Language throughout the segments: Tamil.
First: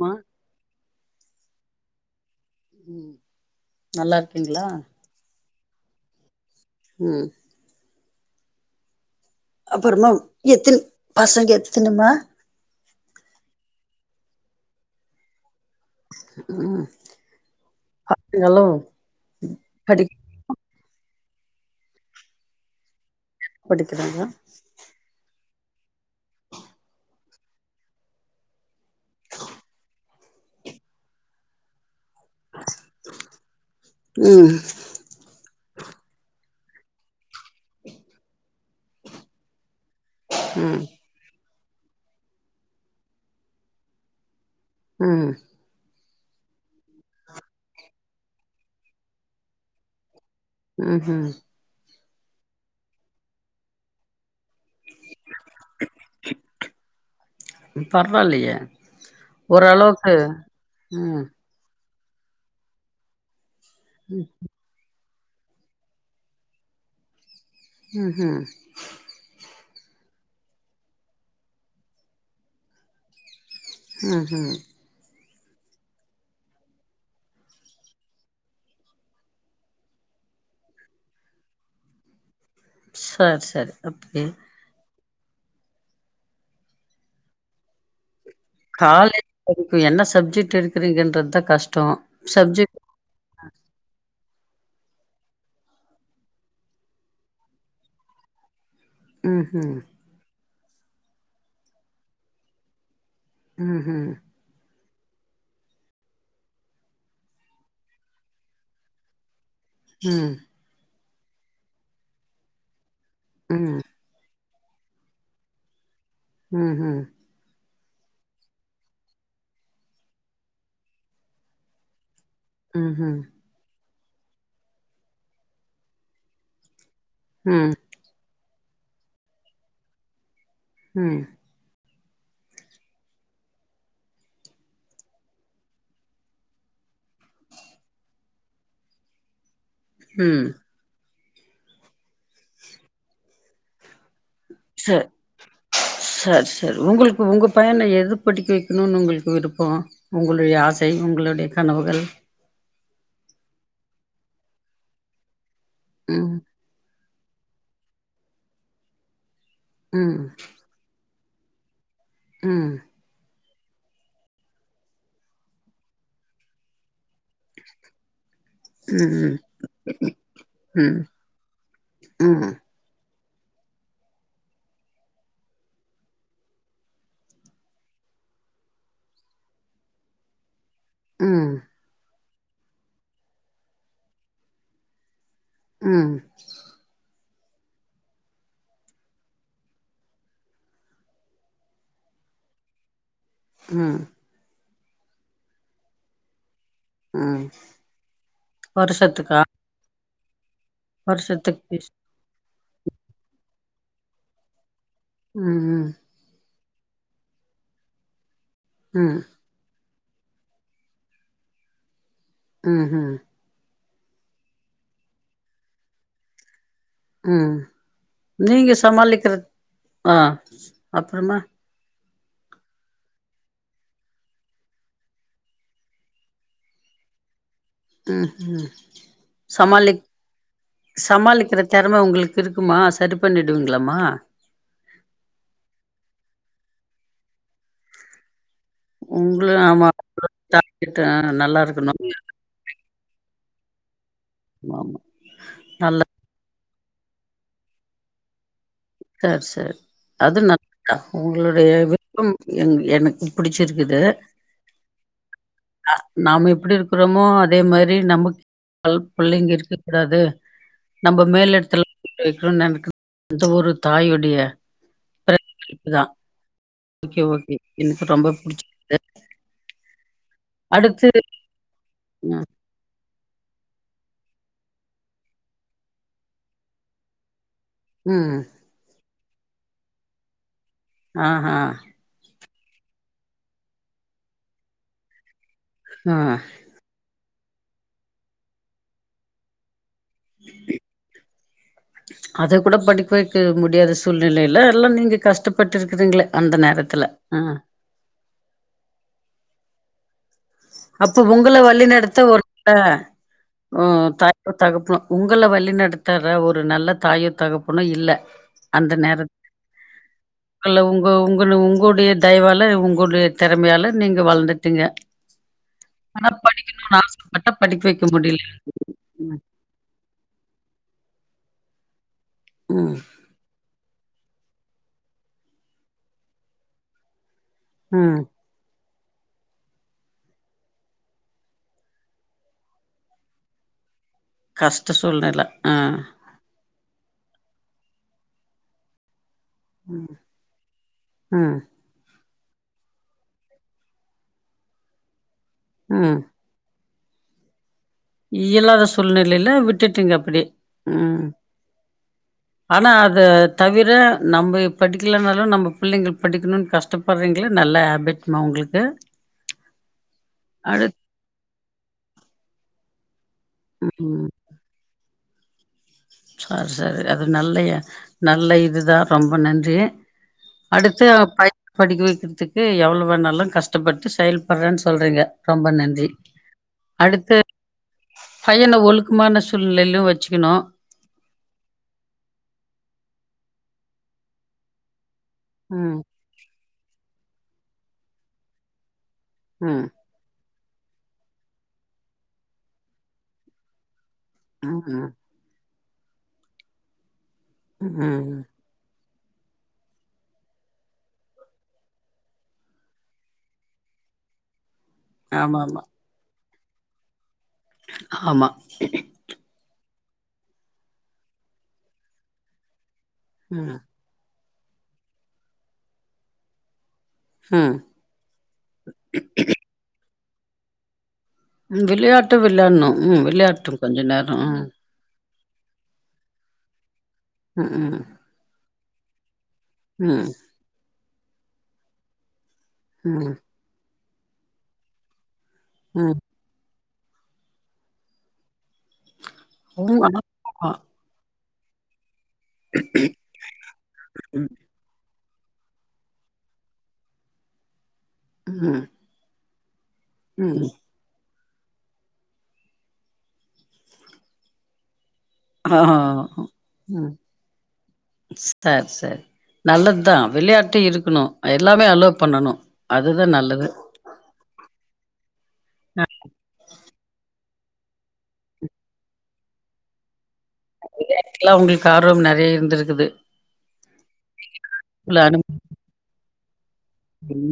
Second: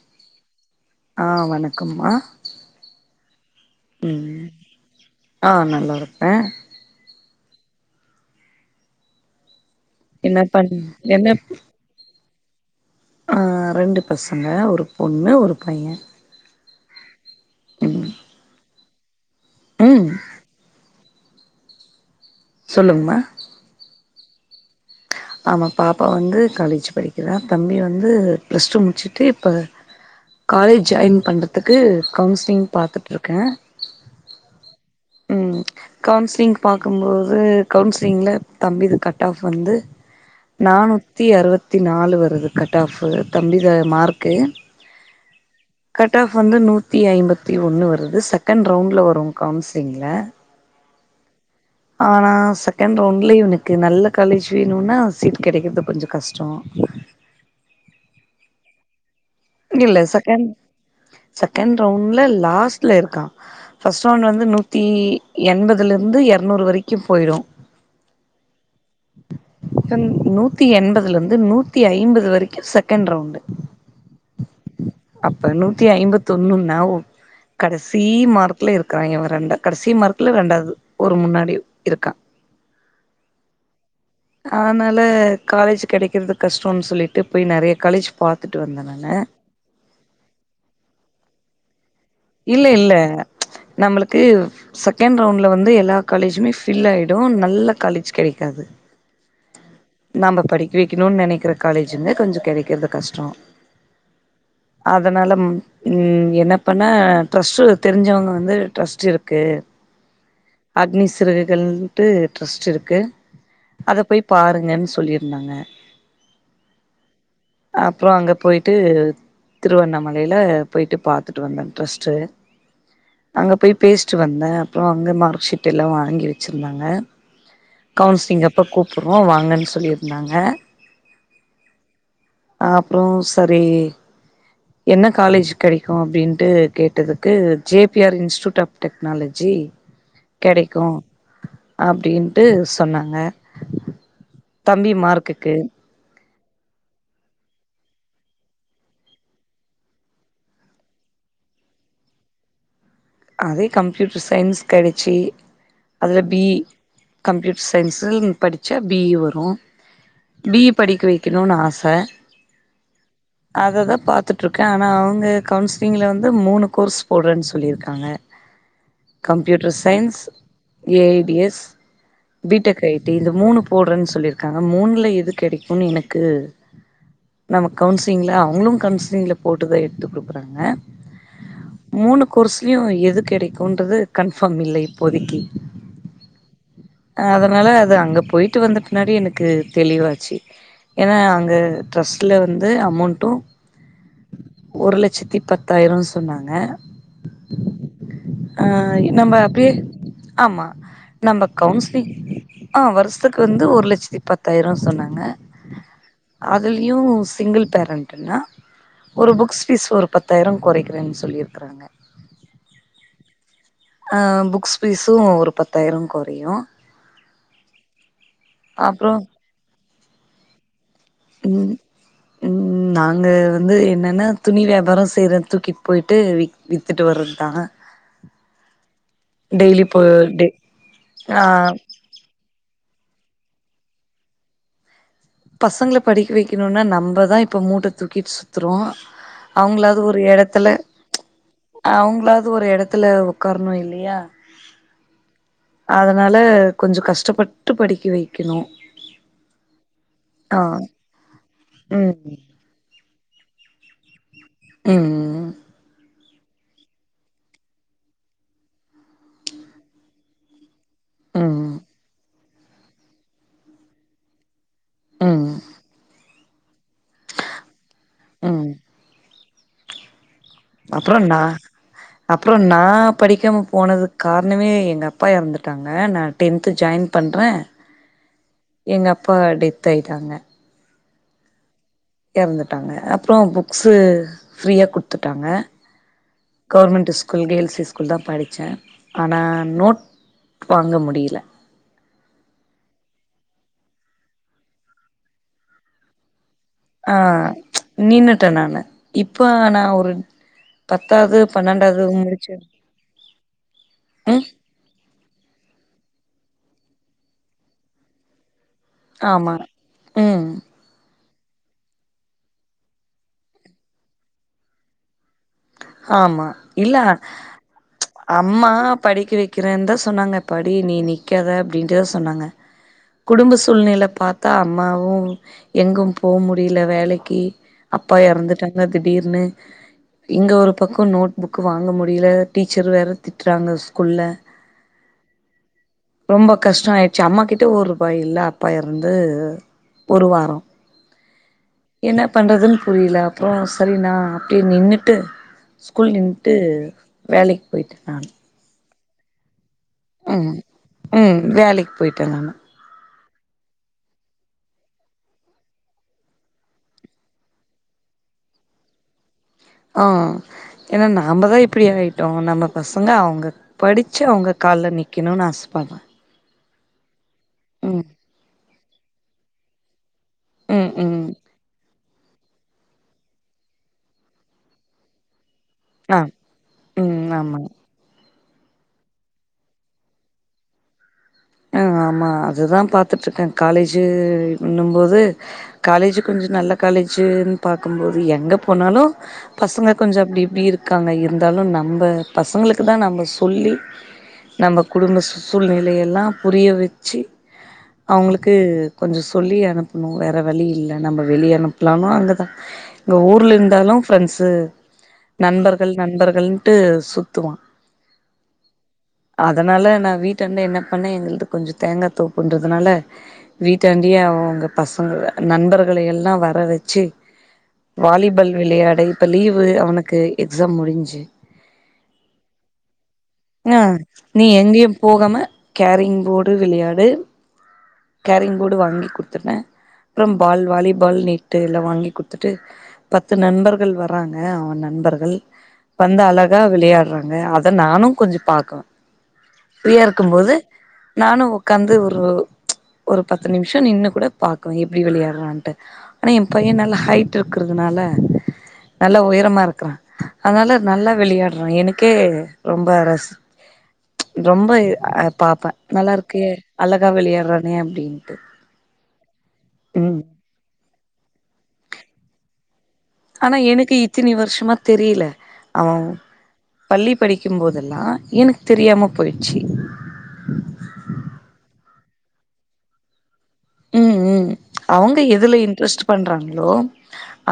மா ஆஹ் வணக்கம்மா உம் நல்லா இருக்கீங்களா ஆஹ் நல்லா இருப்பேன் ம் அப்பறமா என்ன பண் எத்துன பசங்க எத்துனுமா ஆஹ் ரெண்டு பசங்க ஒரு பொண்ணு ஒரு பையன் உம் அ ஹலோ கடி ம் சொல்லுங்மா இருக்கங்க ஆமா பாப்பா வந்து காலேஜ் படிக்கிறா தம்பி வந்து ப்ளஸ் டூ முடிச்சுட்டு இப்ப காலேஜ் ஜாயின் பண்ணறதுக்கு கவுன்சிலிங் பாத்துட்டு இருக்கேன் ம் உம் கவுன்சிலிங் பார்க்கும்போ து கவுன்சிலிங்கில தம்பிது கட் ஆஃப் வந்து ம் நானூத்தி அறுபத் தி நாலு வருது கட் ஆஃபு தம்பி த மார்க்கு உம் கட் ஆஃப் வந்து நூத்தி ஐம்பத்தி ஒன்று வருது செகண்ட் ரவுண்டில வரும் கவுன்சிலிங்கில உம் உம் ஆனா செகண்ட் ரவுண்ட்லய இவனுக்கு நல்ல காலேஜ் இன்னொன்னா சீட் கிடைக்கிறது கொஞ்ச கஷ்டம் பரவாயில்லையே ஓரளவுக்கு உம் ரவுன்ல லாஸ்ட்ல இருக்கான் ஃபர்ஸ்ட் ரவுண்ட் வந்து நூத்தி எண்பதுலேருந்து இருநூறு வரைக்கும் போயிரும் ம் ம் நூத்தி எண்பதுல இருந்து நூத்தி ஐம்பது வரைக்கும் செகண்ட் ரவுண்ட் உம் உம் அப்ப நூத்தி ஐம்பத்தி ஒண்ணுன்னா கடைசி மார்க்ல இருக்கறான் இவன் ரெண்டா கடைசி மார்க்ல ரெண்டாவது ஒரு முன்னாடி இருக்கான் சேரி சேரி அப்டி ல காலேஜ் கிடைக்கிறது கஷ்டம்ன்னு சொல்லிட்டு போய் நிறைய காலேஜ் பார்த்துட்டு வந்த காலேஜ் [inaudible] என்ன சப்ஜெக்ட் எடுக்கிறங்றதுதான் கஷ்டம் தோ இல்ல இல்ல நம்மளுக்கு செகண்ட் ரவுண்ட்ல வந்து எல்லா காலேஜுமே ஃபில் ஆயிடும் நல்ல காலேஜ் கிடைக்காது உம் உம் படிக்க வைக்கணும்னு நினைக்கிற காலேஜ் வந்து கொஞ்ச கிடைக்கிறது கஷ்டம் உம் உம் அதனால உம் என்ன பன் ஆனா ட்ரஸ்ட்டு தெரிஞ்சவங்க வந்து ட்ரஸ்ட் இருக்கு ம் அக்னி சிறுகுகள்ன்ட்டு ட்ரஸ்ட் இருக்கு ம் அத போய் பாருங்கன்னு சொல்லிருந்தாங்க. ம் ஹும் அப்றோ அங்க போயிட்டு திருவண்ணாமலையில போயிட்டு பாத்து ட்டு வந்தோ ட்ரெஸ்ட்டு. ம் ஹும் பேசிட்டு வந்தே அப்றோ அங்க மார்க் ஷீட் எல்லா வாங்கி வச்சுருந்தாங்க. ம் ம் கவுன்சிலிங் அப் போ கூப்டுறோ வாங்கன்னு சொல்லிருந்தாங்க. ம் அப்றோ சரி என்ன காலேஜ் கெடைக்கு அப்டின்ட்டு கேட்டதுக்கு J P R institute of technology ம் கெடைக்கு அப்டின் ட்டு சொன்னாங்க தம்பி சரி மார்க்குக்கு. சரி சரி உங்களுக்கு உங்க பையன எது படிக்க வைக்கணுன்னு உங்களுக்கு விருப்போ உங்களுடைய ஆசை உங்களுடைய கனவுகள் அதே கம்ப்யூட்டர் சயின்ஸ் கெடைச்சு அதுல ம் பி இ கம்ப்யூட்டர் சயின்ஸுன் படிச்சா பி இ வரு ம் பி இ படிக்க வை க்கணுன்னு ஆச. ம் அததா பாத்துட்ருக்கே. ஆனா அவங்க கவுன்சிலிங்ல வந்து மூணு கோர்ஸ் போடுறேன்னு சொல்லிருக் காங்க ம் கம்ப்யூட்டர் சயன்ஸ் ம் ஏ ஐ டி எஸ் ம் பி டெக் ஐ டி இந்த மூணு போடுறேன்னு சொல்லிருக்காங்க. மூண்ல எது கெடைக்குன்னு எனக்கு நம்ம கவுன்சிலிங்ல அவங்களும் கவுன்சிலிங்ல போட்டுதா எடுத்து குடுக்குறாங்க. ம் மூணு கோர்ஸ் லயு எது கெடைக்குன்றது கன்ஃபார்ம் இல்ல இப்போதைக்கி. ம் அதனால அது அங்கே போயி்ட்டு வந்த பின்னாடி எனக்கு தெளிவாச்சு. ஏன்னா அங்க டிரஸ்ட்ல வந்து அமௌண்ட்டு ம் ஒரு லட்சத்தி பத்தாயிரன்னு சொன்னாங்க. ம் ஆ நம்ம வருஷத்துக்கா அப்டியே ஆமா நம்ம வருஷத்துக்கு ஃபீஸ் கவுன்சிலிங் ஆ வருஷத்துக் கு வந்து ஒரு லட்சத்தி பத்தாயிரோ சொன்னாங்க ம் ம் அதில யு சிங்கிள் பேரண்ட்டுனா ம் ஒரு புக்ஸ் ஃபீஸ் ஒரு பத்தாயிரம் கொறைக்கிறேன்னு சொல்லிருக்கறாங்க. ம் ஹும் ஆ புக்ஸ் ஃபீஸு ஒரு பத்தாயிரோ கொறையு. ஆ நீங்க அப்றோ சமாளிக்கிறது ஆ அப்றமா ம் ம் நாங்க வந்து என்னன்னா துணி வியாபாரோ செய்யற தூக்கிட் போயிட்டு வி் வித்துட்டு வர்றதுதா. ம் ஹும் டெய்லி சமாளி போ டெ ஆ சமாளிக்கிற தெறம உங்களுக்கு இருக்குமா? சரி பண்ணிடுவீங்களாமா? பசங்கள படிக்க வைக்கணுன்னா நம்பதா இப்ப மூட்ட தூக்கிட்டு சு த்துறோ உங்களு ஆமா அவங்களாவது ஒரு எடத்துல டார்கெட் நல்லா இருக்கணு அவங்களாவது ஒரு எடத்துல உக்கார்ணு இல்லியா ஆமா நல்ல கொஞ்ச கஷ்டப்பட்டு படிக்க வைக்கணு சேரி சேரி அது ஆ [inaudible] உங்களுடைய விருப்பம் ம் எ எனக்கு பிடிச்சிருக்குது ம் நாம எப்டி இருக்குறோமோ அதே மாரி நமக்கு [inaudible] பிள்ளைங்க இருக்கக் கூடாது நம்ப மேல ம் எடத்துல [inaudible] விட்றனுனு நெனைக்கிற அந்த ஒரு தாயுடைய ம் தா ஓகே ஓகே எனக்கு ரொம்ப ம் புடிச்சிருக்குது. அப்றோ நா ம் அப்றோ நா படிக்காம போனதுக்கு காரணமே எங்க அப்பா எறந்துட்டாங்க நான் டென்த்து ஜாயின் பண்றே ம் எங்க அப்பா டெத் ஆயிட்டாங்க. ஆ ஹா எறந்துட்டாங்க அப்றோ புக்ஸு ஃப்ரீயா குடுத்து ட்டாங்க ஆ கவர்மெண்ட்டு ஸ் கூல் கேர்ள்ஸ் ஹைஸ்கூல்தா படிச்சே ஆனா நோட் வாங்க முடியல அது கூட படிக்க வைக்க மு டியாத சூழ்நிலைல எல்லா நீங்க கஷ்டப்பட்ருக்கிறீங்ளே ஆ நின்னுட்ட நானு இப் ப நா ஒரு அப்போ பத்தாவது உங்கள பன்னெண்டாவது வழிநடத்த ஒரு முடிச்சு [inaudible] ஆ ம் தாயோ தகப்ப உங்கள வழி நடத்த ல ஒரு நல்ல தாயோ தகப்புன்னும் இல்ல அந்த நேரத் ஆமா ம் உங்கள உங்கோ உங் உங்களு உங்குடைய தய்வால உங்களுடைய திறமையால நீங்க வளந்துட்டீங்க ஆமா இல்ல படிக்க வைக்க முடியல அம்மா படிக்க ம் வைக்கிறேன் தா சொன்னாங்க படி நீ நீ நிக்காத அப்டின்ட்டஸ் சொன்னாங்க ம் குடும்ப சூழ்நிலப் பார்த்தா அம்மாவும் எங்கும் போ முடில வேலக்கி அப்பா ம் எறந்துட்டாங்க நா திடீர்னுு இங்க ஒரு பக்கோ நோட் புக்கு வாங்க முடில டீச்சர் வேற திட்றாங்க ஸ்கூல்ல கஷ்ட சூழ்ணில ஆ கஷ்டம் ஆயிடுச்சு அம்மாக்கிட்ட ஒருபா இல்ல அப்பா எறந்து ஒரு வாரோ ம் என்ன பண்றதுன் புரில அப்ரோ சரி நா அப்டியே நின்னு ட்டு ஸ்கூல் நின்டு வேலைக்கு இயலறஸ் சூழ்நிலயில விட் உம் உம் வேலைக்கு போயிட்ட நானு ஆனா அத தவிர நம்ப படிக்லனாலும் நம்ப புள்ளைங்க படிக்கணுன் கஷ்டப்படுறீங்கள நல்ல ஹேபிட்மா உங்களுக்கு ஆ அடுத் ஏன்னா நாமதா இப்டி ஆயிட்டோம் நம்ம பசங்க அவுங் படிச்சு ம் அவங்க கால்ல நீக் கினுன் ஆச படுறேன் ஆ [unintelligible] அது நல்லயா நல்ல இது தா ரொம்ப நன்றி ம் அடுத்து ம் பயண படிக்க வை [unintelligible] எவ்ளோ வேணாலும் கஷ்டப்பட்டு செயல்படுறேனு சொல்றீங்க ரொம்ப நன்றி ஆ ம் அடுது ஆமாங்க பையன ஒழுக்கமான சூழ்நிலையிலும் வெச்சுகணும் ஆ ஆமா அதுதான் பாத்துட்ருக்கேன் காலேஜு ஒண்ணும் போது ம் காலேஜு கொஞ்சோ நல்ல காலேஜு பாக்கும்போது எங்க போனாலு ம் பசங்க கொஞ்ச அப்டி இப்டி இருக் இருக்காங்க இருந்தாலு நம்ம பசங்களுக்கு தா நம்ம சொல்லி நம்ம ம் குடும்ப சூழ்நில இத எல்லாம் புரிய வச்சி ம் ம் அவுங்ளுக்கு கொஞ்சோ சொல்லி அனுப்னோ வேற வழி இல்ல நம்ம வெளிய அனுப்பலாம இங்க தா இங்க ஊர்ல இருந்தாலு ஃப்ரெண்ட்ஸு ஆமா ஆமா நண்பர்கள் நண்பர்கள் ட்டு சு துவா ஆமா அதனால ந வீட்டான்ட என்ன பண்ண எங்கள் கொஞ்சேர தேங்காதோப்புன்றதுனால ம் வீட்டான்டியே அவுங்க பசங்க நண்பர்கள எல்லா வர வச்சு ம் வாலிபால் விளையாட இப்ப லீவு அவனுக்கு எக்ஸாம் முடிஞ்சு விளையாட்டு விளையாடணும் ம் ஆ விளையாட்டும் கொஞ்ச நேரம் நீ எங்கேயு போகாம கேரிங் போடு விளையாடு ம் கேரிங் போடு வாங்கி குடுத்துருவே ம் ப்பறாம் பால் வாலி பால் நீட்டு எல்லா வாங்கி கு ட்டு பத்து ம் நண்பர்கள் வர வராங்க அவன் நண்பர்கள் ம் வந்து அழகா விளையா றாங்க அத நானு கொஞ்சோ பாக்கலாம் ஃப்ரியா ம் இருக்கும்போது ஆமா. நானு உக்காந்து ஒ ஒரு பத்து நிமிஷம் நின்னு கூட ம் பாக்குவன் எப்டி விளையா ன்ட்டு ஆனா என் பையன் நல்ல ஹைட் இருக்கறதுனால ம் நல்ல உயரமா கிறன் ம் அதனால நல்லா விளையா ம் எனக்கே ரொம்ப ரஸ் ரொம்ப அ பாத்தேன் ஆஹ அப்டின்ட்டு சரி-சரி நல்லதா ம் விளையாட்டு இருக்கு கணோ [unintelligible] ஆனா நல்லது எனக்கு இத்தினி வருஷமா தெரியல ஆ அவன் பள்ளி படி க்கும் போதெல்லாம் எனக்கு தெரியாம போயிச்சி விளையாட்ல உங்களுக்கு ஆர்வம் நிறைய இருந்திருக்குது உம் உம் உள்ள அவங்க அனுபவ எதுல இன்ட்ரெஸ்ட் பண்றாங்களோ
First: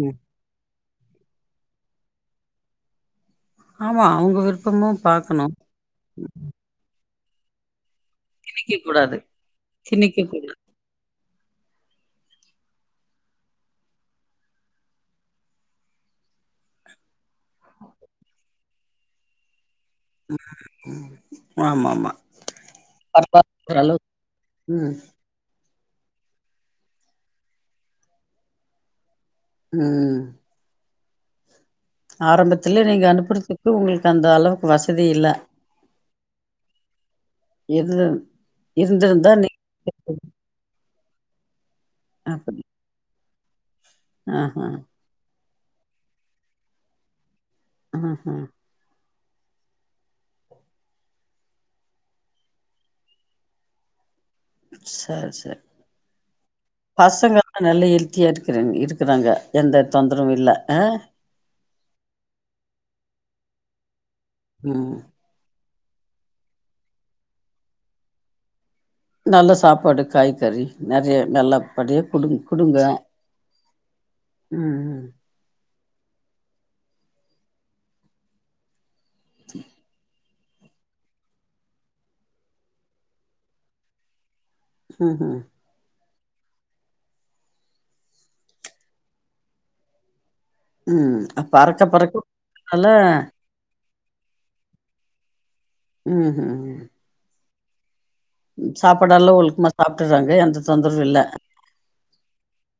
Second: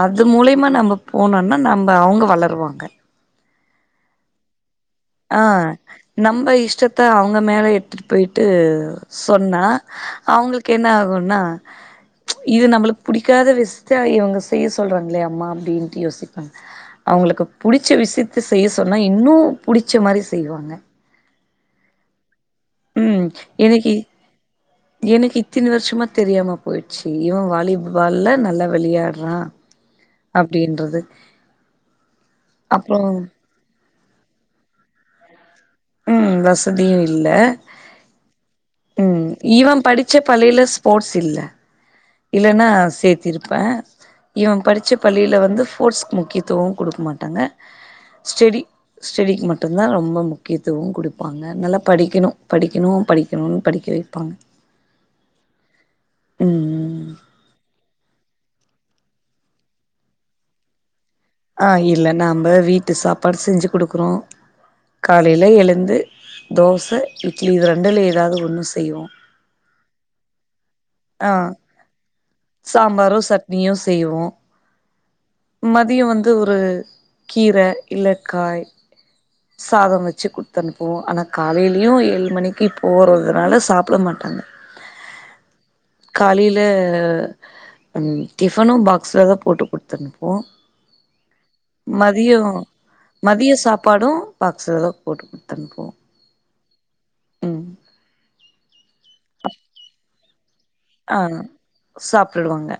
அது மூலியமா நம்ம போனோம்னா நம்ம அவங்க வளருவாங்க ஆமா அவுங்க விர் ஆ நம்ம இஷ்ட அவுங்க மேல எத்து பேயிட்டு திணிக்க கூடாது சொன்னா திணிக்க கூடாது அவுங்களுக்கு என்ன ஆகும் ஏன்னா இது நம்மளுக்கு புடிக்காத விஷயத்த இவங்க செய்ய சொல்றாங்களே அம்மா அப்டின்ட்டு யோசிப்பேன் அவுங்களுக்கு புடிச்ச விஷயத்த செய்ய சொன்னா இன்னும் புடிச்ச மாரி செய்வாங்க ஆமா ஆமா உம் பரவால்ல ஓரளவு ம் என்னக்கி இத்தின வருஷமா தெரியாம போயிடுச்சு இவன் வாலிபால்ல நல்லா வெளையாடு வா ம் [inaudible] அப்டின்றது ஆரம்பத்துல அப்றோ நீங்க அனுப்புறதுக்கு உங்களுக்கு அந்த அளவுக்கு வசதி இல்லை ம் வசதியும் இல்ல இருந்து ம் இருந்திருந்தா இவன் படிச்ச நீங்க பள்ளியில ஸ்போர்ட்ஸ் இல்ல இல்லன்னா சேத்தியி ப்பேன் ஆஹ இவன் படிச்ச பள்ளியில வந்து ஸ்போர்ட்ஸ்கு முக்கியத்துவம் கொடுக்க மாட்டாங்க ஆஹ [unintelligible] ஸ்டெடி ஸ்டெடிக்கு மட்டும்தான் ரொம்ப முக்கியத்துவம் கொடுப்பாங்க நல்லா படிக்கணும் படிக்கணும் படிக்கணும் படிக்க வை செரி செரி [unintelligible] ம் ம் பசங்கல்லாம் நெலையில் வெட்டியா இருக்கிறவங்க இருக்கிறாங்க எந்த தொந்தரவும் இல்ல ஆ ஆ இல்ல நம்ப வீட்டு சாப்பாடு செஞ்சு குடுக்குறோம் ம் காலையில எழுந்து தோச இட்லி இது ரெண்டுல ஏதாவது ஒண்ணு செய்வோ நல்ல சாப்பாடு காய்கறி நெறைய ஆ நல்ல படிய குடு குடுங்க சாம்பாரோ சட்னியோ ம் மதியம் வந்து ஒரு கீரை இல்லக்காய் சாதம் வச்சு கு குடுத்தனுப்புவோம் ஆனால் காலையிலயும் ஏழு மணிக்கு போறதுனால சாப்ட மாட்டாங்க ஹ் ஹும் காலையில டிஃபனும் பாக்ஸ்ல தான் போட்டு கொடுத்துடணும் உஹம் அறக்க பறக்க நால படும் பாக்ஸில போட்டு குடுத்தனுப்புவோ உஹம் உஹம் ம் சாப்பாடெல்லாம் ஒழுக்கமா சாப்பிட்டுறாங்க எந்த தொந்தரவு இல்ல ஆஹ் சாப்பிட்டுருவாங்க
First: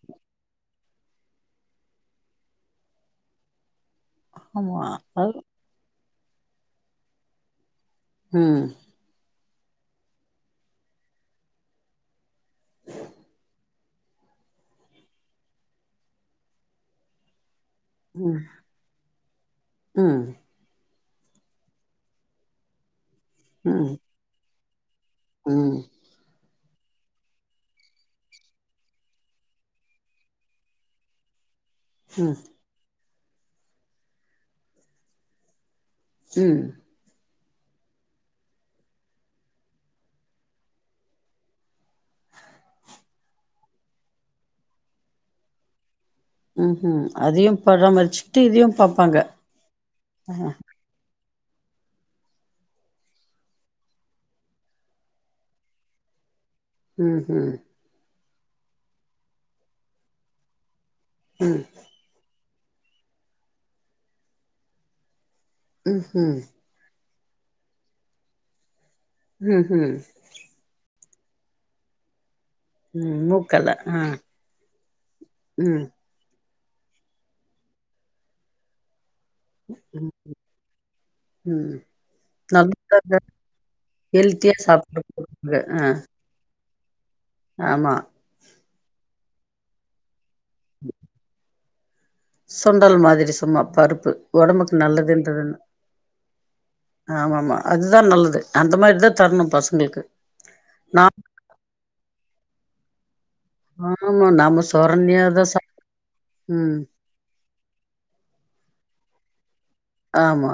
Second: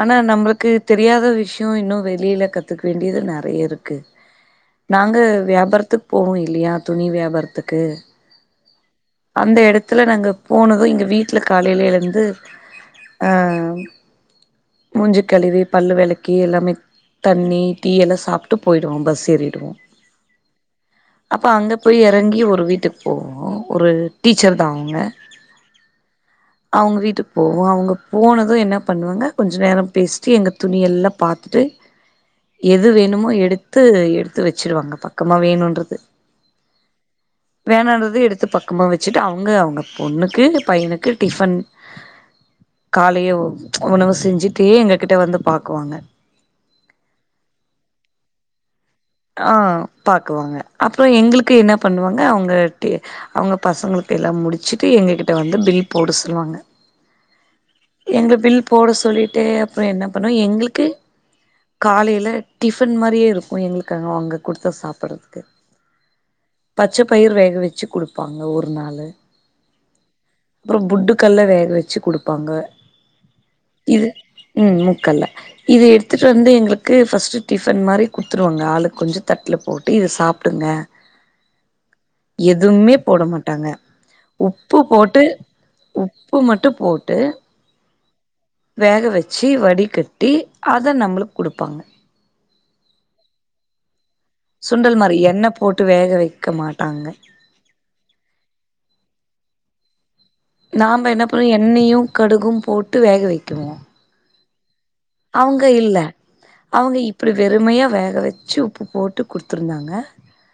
ஆனா நம்மளுக்கு தெரியாத விஷயம் இன்னும் வெளியில் கத்துக்க வேண்டியது நிறைய இருக்குது ஆமா நாங்க அது வியாபாரத்து போகும் இல்லையா துணி வியாபாரத்துக்கு ஹம் அந்த இடத்துல நாங்கள் போனதும் எங்க வீட்டில் காலையிலேந்து ஹ மூஞ்சு கழுவி பல்லு விளக்கி எல்லாமே தண்ணி டீயெல்லாம் ம் சாப்பிட்டு போயிடுவோம் பஸ் ஏறிடுவோம் ம் அப்ப அங்க போய் இறங்கி ஒரு வீட்டுக்கு போவோம் ஒரு டீச்சர் தா அவங்க உஹம் அவங்க வீட்டுக்கு போவோம் அவங்க போனதும் என்ன பண்ணுவாங்க கொஞ்சம் நேரம் பேசிட்டு எங்க துணிய எல்லாம் பாத்துட்டு ம் எது வேணுமோ எடுத்து எடுத்து வச்சுடுவாங்க பக்கமா வேணுன்றது உம் வேணாண்ட்ரது எடுத் த்து பக்கமா வச்சுட்டு அவங்க அவங்க பொண்ணுக்கு பையனுக்கு டிஃபன் காலைய உணவு செஞ்சுட்டே எங்க கிட்ட வந்து பாக்குவாங்க உம் உஹம் அதையும் பராமரிச்சுக்கிட்டு இதையும் பா ஆஹ் பாக்குவாங்க அப்றம் எங்களுக்கு க்கு என்ன பண்ணுவாங்க அவங்க அவங்க பசங்களுக்கு எல்லாம் முடிச்சுட்டு எங்ககிட்ட வந்து பில் போட சொல்லுவாங்க உஹம் உம் எங்க பில் போட சொல்லிட்டு அப்றம் என்ன பண்ணுவோம் எங்களுக்கு காலையில டிஃபன் மாரியே இருக்கு எங்களுக்கு அங்க அவங்க குடுத்த சாப்படறதுக்கு ம் ஹும் பயிர் வேக வச்சு குடுப்பாங்க ஒரு நாளு ம் ஹும் க்கல்ல வேக வச்சு குடுப்பாங்க மூக்கல ஆ இது ம் மூக்கல்ல ம் இது எடுத்துட்டு வந்து எங்க ள்க்கு ஃபஸ்ட் டிஃபன் மாரி குடுத்துருவாங்க ஆளுக்கு கொஞ்சோ தட்ல போட்டு இத ம் சாப்டுங்க ம் எதுமே நல்ல போட மாட்டாங்க ஹெல்த்தியா உப்பு சாப்பிட போட்டு போறாங்க ஆ உப்பு மட்டு போட்டு ஆமா வேக வச்சு வடிகட் டி அத நம்மளுக்கு குடுப்பாங்க சுண்டல் மாதிரி சும்மா பருப்பு ஒடம்புக்கு சுண்டல் மாரி எண்ணெ நல்லதுன்றனா போட்டு வேக வைக்க மாட்டாங்க ஆமா ஆமா அதுதா நல்லது அந்த மாரிதா தரணு பசங்களுக்கு நா நாம என்ன பண்ணுவோ எண்ணயு கடுகும் போட்டு வேக வை ஆமா நம்ம அவங்க இல்ல அவங்க இப்டி வெறுமையா வேக வச்சு உப்பு போட்டு குடு த்துருந்தாங்க ஆமா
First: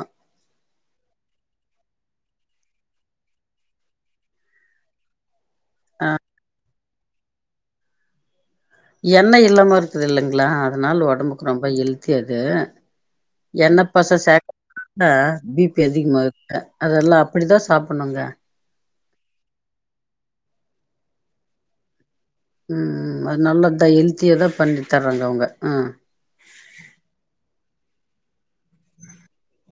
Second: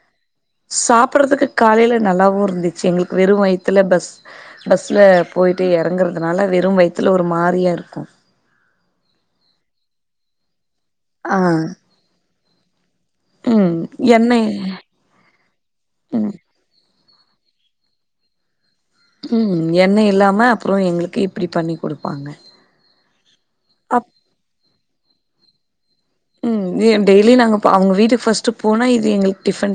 சாப்படுறதுக்கு காலைல நல்லாவு இருந்துச்சு எங்களுக்கு வெறு வயத்துல பஸ் பஸ்ல போயிட்டு எறங்குறதுனால வெறும் வயித் துல ஒரு மாரியா இருக்கு. எண்ண இல்லாம இருக்குது இல்லைங்களா அதனால ஆ ஒடம்புக்கு ரொம்ப ஹெல்த்தியா இரு க்கு ம் எண்ண பச எண்ணெய் சேக் [inaudible] பி பி அதிகமாது ம் க அதெல்லா அப்பிடிதா சாப்புடணுங்க ம் எண்ணை இல்லாம அப்புறோ எங்களுக்கு இப்பிடி பண்ணி குடு ம் ம் அது நல்லதுதா அப் ஹெல்த்தியாதா பண்ணி தறாங்க அவங்க ஆ ஃபஸ்ட் போனா இது எங்களுக்கு டிஃபன் ட